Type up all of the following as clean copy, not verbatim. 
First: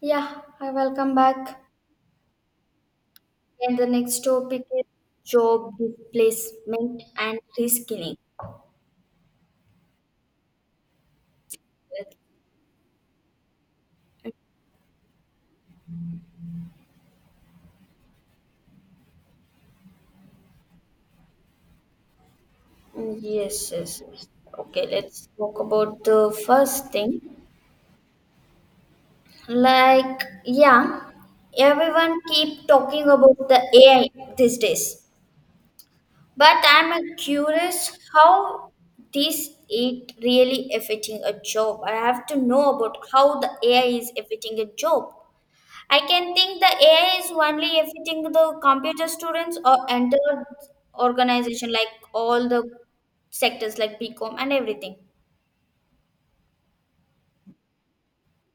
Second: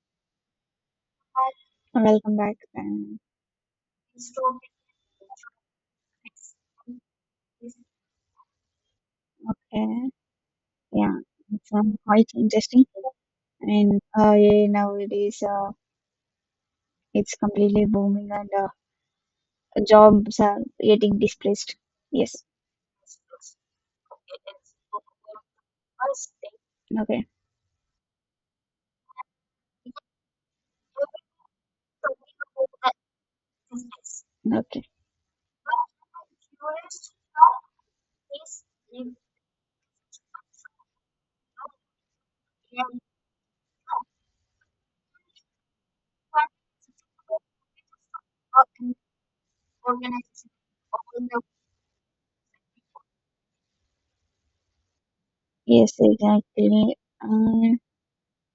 Yeah, I welcome back. Welcome back. And the next topic is job displacement and reskilling. uh, yeah, from quite interesting. Nowadays, it's completely booming, and jobs are getting displaced. Yes. Mm, yes, yes, yes. Okay, let's talk about the first thing. Okay. Like, yeah, everyone keep talking about the AI these days. But I'm curious how this it really affecting a job. I have to know about how the AI is affecting a job. I can think the AI is only affecting the computer students or Okay. entire organization, like all the sectors, like BCom and everything. Yes, exactly. Uh,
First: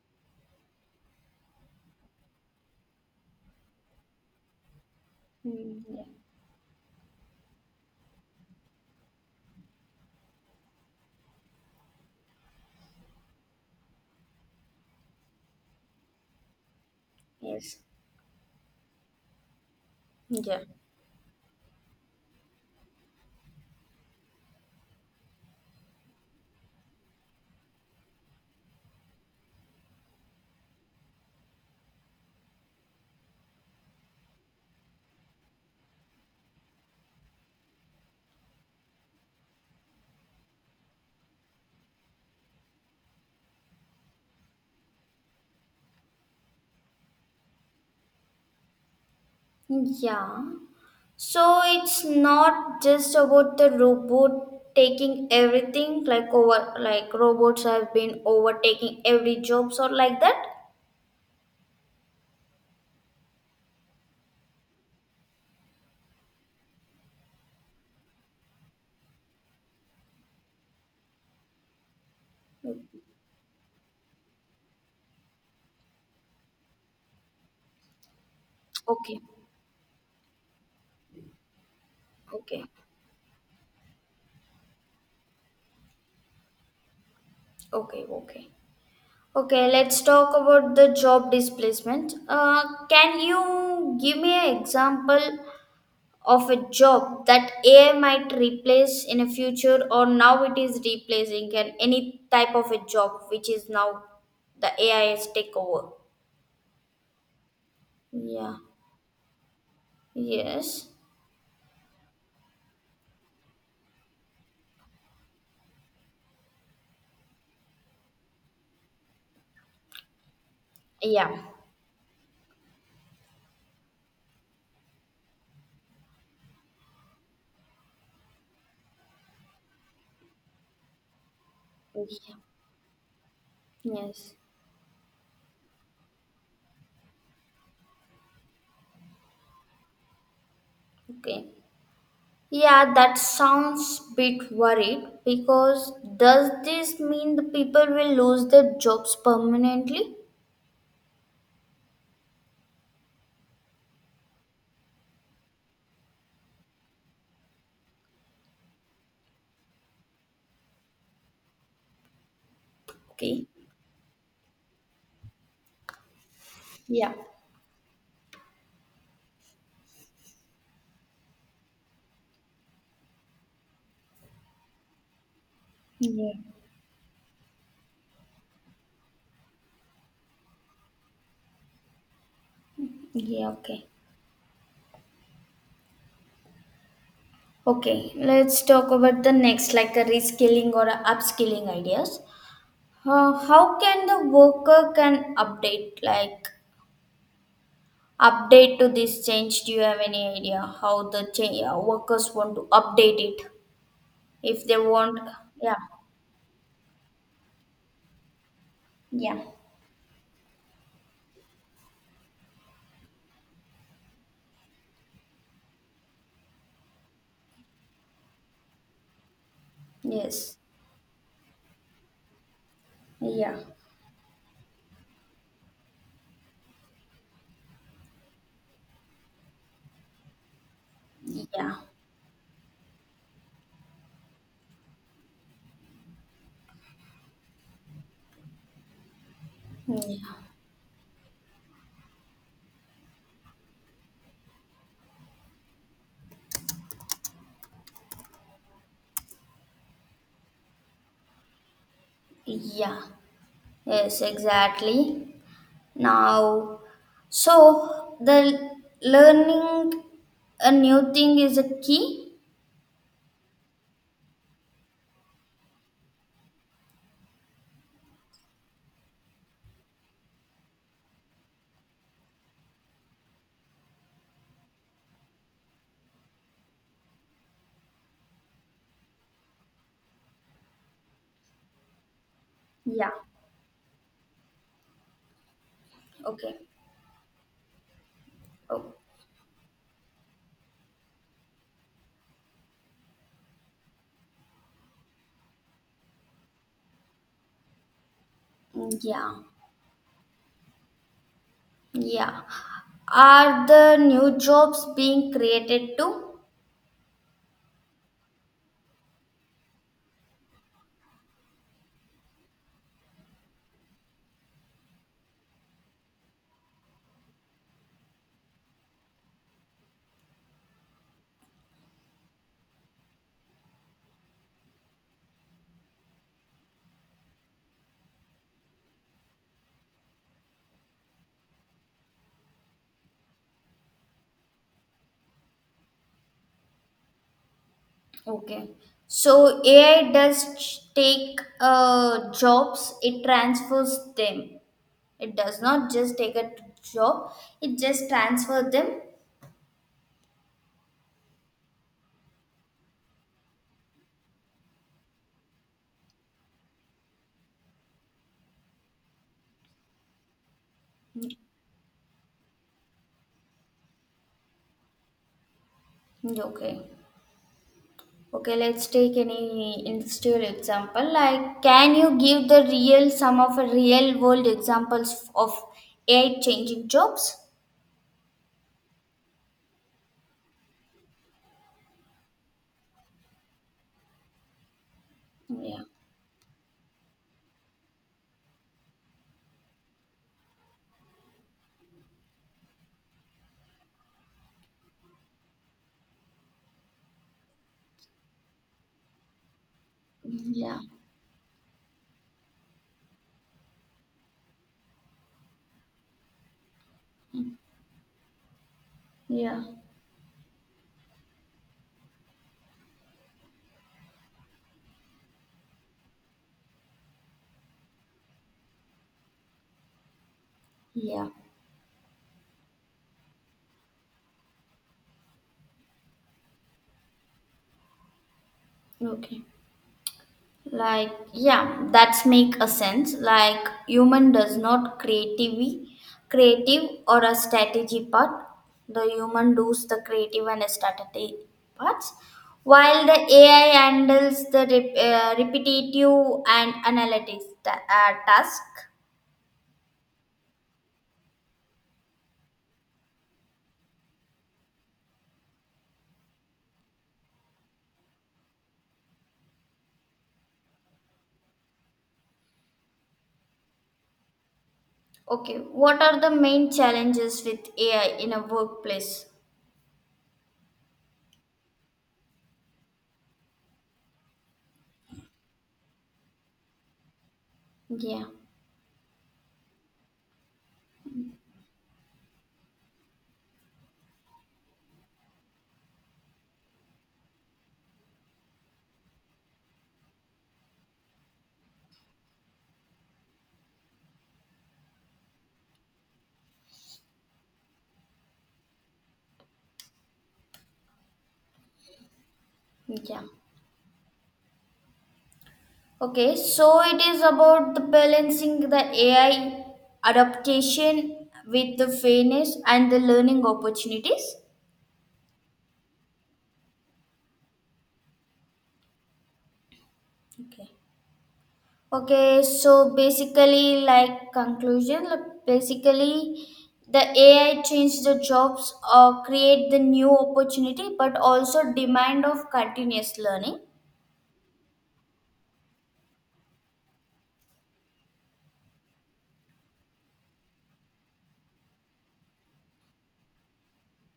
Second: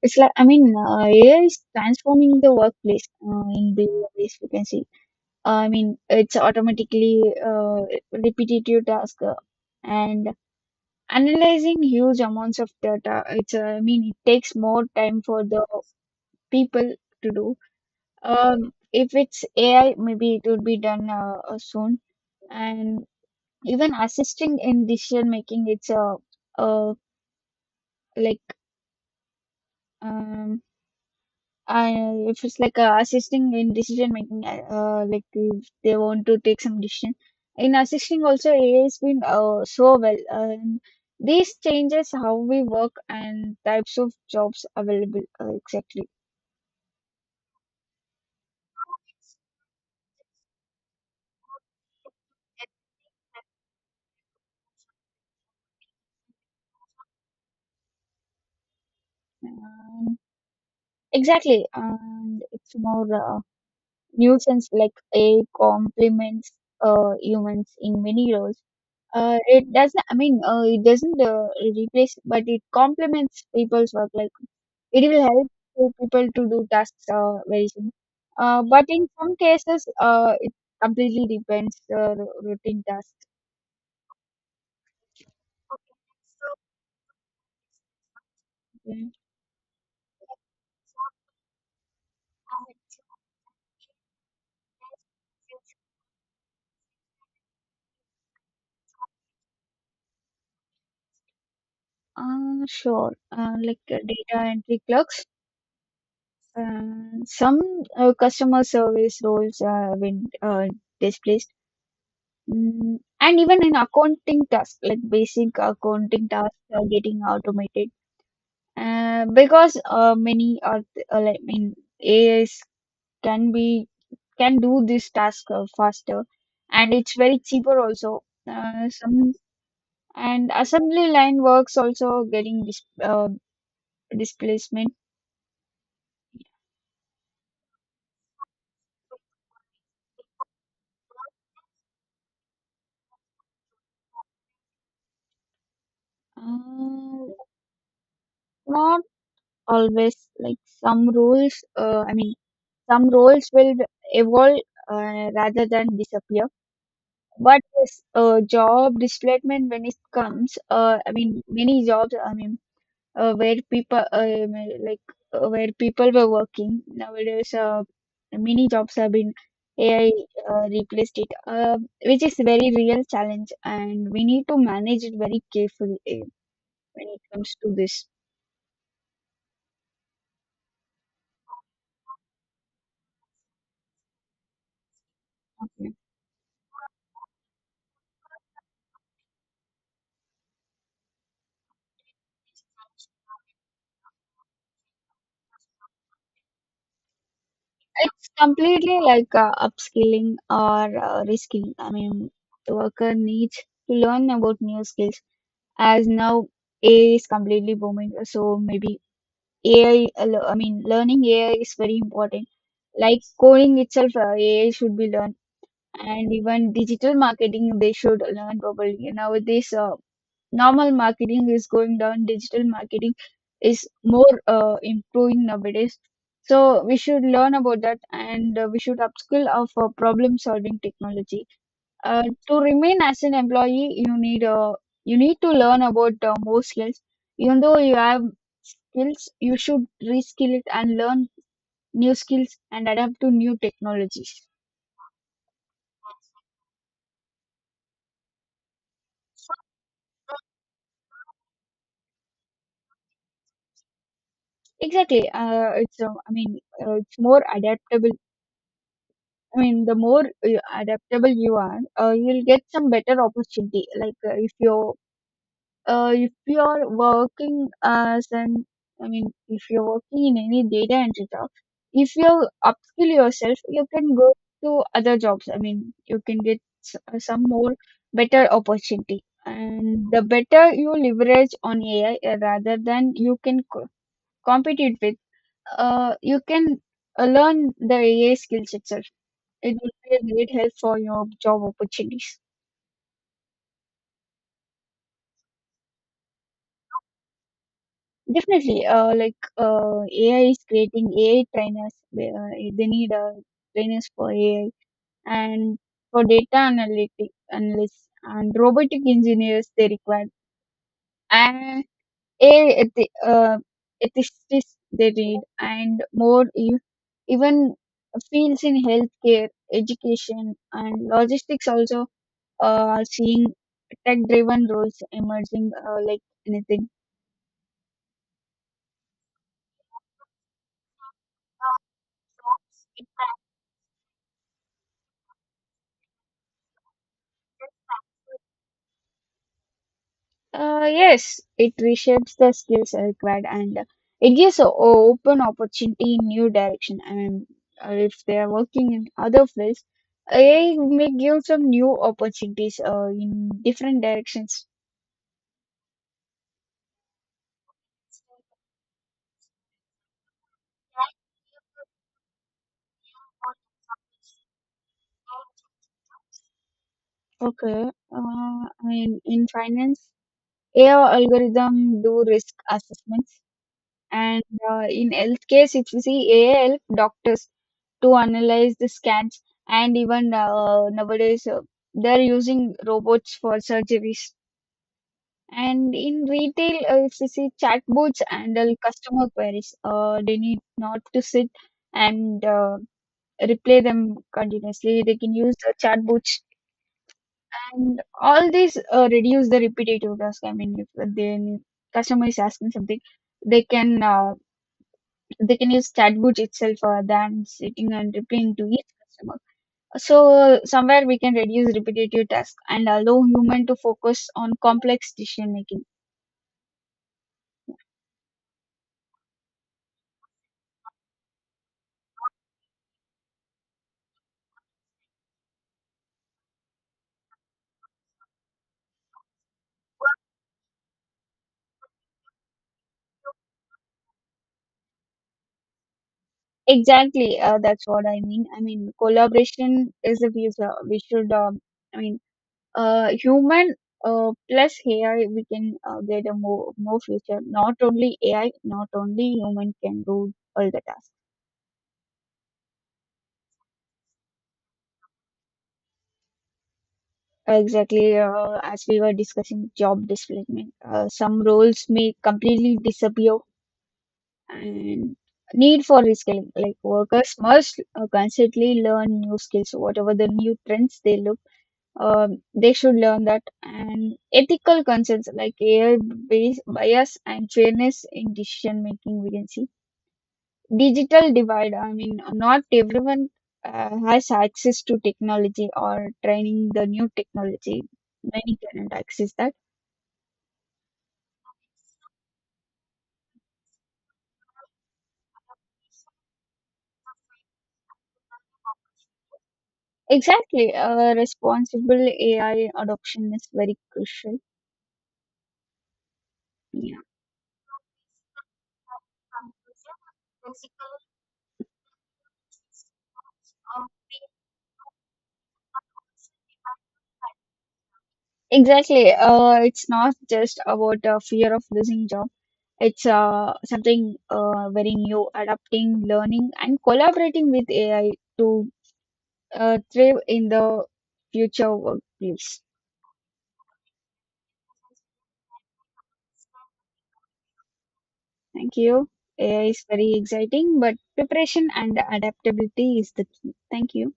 It's like I mean, AI is transforming the workplace in the ways we can see. Mm, yeah. It's automatically repetitive task and analyzing huge amounts of data. It takes more time for the people to do. Yes. If it's AI, maybe it Yeah. would be done soon, and even assisting in decision making. It's a uh, uh, like. Um, and if it's assisting in decision making, like if they want to take some decision in assisting also, ai has been so well. These changes how we work and types of jobs available, exactly. Yeah. So it's not just about the robot taking everything, like over, like robots have been overtaking every jobs or um, like that. exactly, and it's more, nuisance, like ai complements humans in many roles. It doesn't, I mean, it doesn't replace, but it complements people's work. Like it will help to people to do tasks very soon. But in Okay. some cases, it completely depends Okay. routine task. Okay. Okay. Yeah. Okay, let's talk about the job displacement. Can you give me an example of a job that AI might replace in a future or now it is replacing and any type of a Sure. job which is now Data the entry AI clerks, is take over? uh, some Yeah. customer service roles have been Yes. displaced. Mm, and even in accounting tasks, like basic accounting tasks are getting automated because many are, uh, Yeah. like, I mean AIs can be can do this task faster, and it's very cheaper also. Some and Assembly line works also Yeah. getting Yes. displacement. Okay. Yeah, that sounds bit worried because does this Uh, mean the people will lose their Not jobs permanently? always, like some roles. Some roles will evolve rather than disappear. But yes, job displacement, when it comes, I mean, many jobs, I mean, Okay. where people, may- like where people were working Yeah. nowadays, many jobs have been AI replaced it, which is very real challenge, and we need to manage it very carefully Yeah. when it comes to this. Yeah. Okay. Okay. Okay. Let's talk about the next, like a reskilling or a upskilling ideas. How can the worker can update, like It's update to completely this change? Do you have any upskilling idea or how the change, reskilling. Workers want to The worker update it? needs to learn about If they new want, skills yeah, as now AI is completely booming. So maybe yeah, AI, learning AI is very important. Like coding itself, AI should be learned, and even digital marketing they should learn properly. Nowadays, yes, normal marketing is going down. Digital marketing yeah, is more improving nowadays. So we should learn about that, and we should upskill of problem solving technology. yeah, To remain as an employee, you need to learn about more skills. Even though you have skills, you should reskill it and learn new skills and adapt to new technologies. yeah, yeah. Yes, Exactly. exactly. Now It's more adaptable. so, the The learning more a new adaptable thing you is a are, key? you'll get some better opportunity. If you're working as an, if you're working in any data entry job, if you upskill yourself, you can go to other jobs. You can get some more better opportunity, and the better you leverage on ai, rather than Yeah. you can co- compete it with. You Okay. can Learn the ai skills Oh, itself, it will be a great help for your job opportunities. Definitely, yeah. AI is creating AI trainers. Yeah. They need Are the Trainers for new AI jobs being and created for too? data analytic analysts and robotic engineers. They require, and AI ethicists they need, and more e- even fields in healthcare, education, and logistics also are seeing tech-driven roles emerging, anything. Okay. So, AI does take Yes, it reshapes the skills jobs, it required, and transfers it gives them. a It open does not just opportunity in take new a direction. Job, it just If they are transfers working them. in other fields, AI may give some new opportunities in different directions. Okay. Okay. Okay, let's take In any finance, industrial example. AI Like, can algorithm you do give risk the real some assessments. of a real And world in examples health of case, if you see AI AI help changing jobs? doctors to analyze the scans, and even nowadays they're using robots for surgeries. Yeah, And in retail, if you see chatbots handle customer queries, they need not to sit and replay them continuously. They can use the chatbots, and all these reduce the repetitive task. Yeah, If the customer is asking something, they can. Uh, they can use chatbot itself than sitting and replying to each customer. yeah, So somewhere we can reduce repetitive tasks and allow human to focus on complex decision making. yeah, okay. Like, yeah, that's make a sense, like human does not creativity creative or a Exactly, that's strategy what I part, mean. The human does Collaboration the is the creative and future. We strategy should, I parts mean, while the AI Human handles the plus AI, we can uh, repetitive get a and more more future. analytics Not only AI, task. not only human can do all the tasks. Exactly, as we were discussing job displacement, some roles may completely disappear and Okay, need what for are the reskilling. main Like workers challenges with must AI in a constantly learn workplace? new skills, whatever the new trends they look, they should learn that. And ethical concerns like AI based bias and fairness Yeah, in decision making, we can see digital divide. Not everyone has access to technology or training the new technology. Many cannot access that. Exactly. Responsible AI yeah. adoption is very crucial. Okay, so Yeah. it is about the balancing the AI adaptation with the fairness and the learning opportunities. Exactly. It's not just Okay. about a fear of losing job. Okay, so It's uh, basically, something like uh, very conclusion, new, like adapting, basically, learning, and the collaborating AI with change AI the to jobs or create the thrive new in the opportunity, but future also demand of workplace. continuous learning. Thank you. AI is very exciting, but preparation and adaptability is the key. Thank you.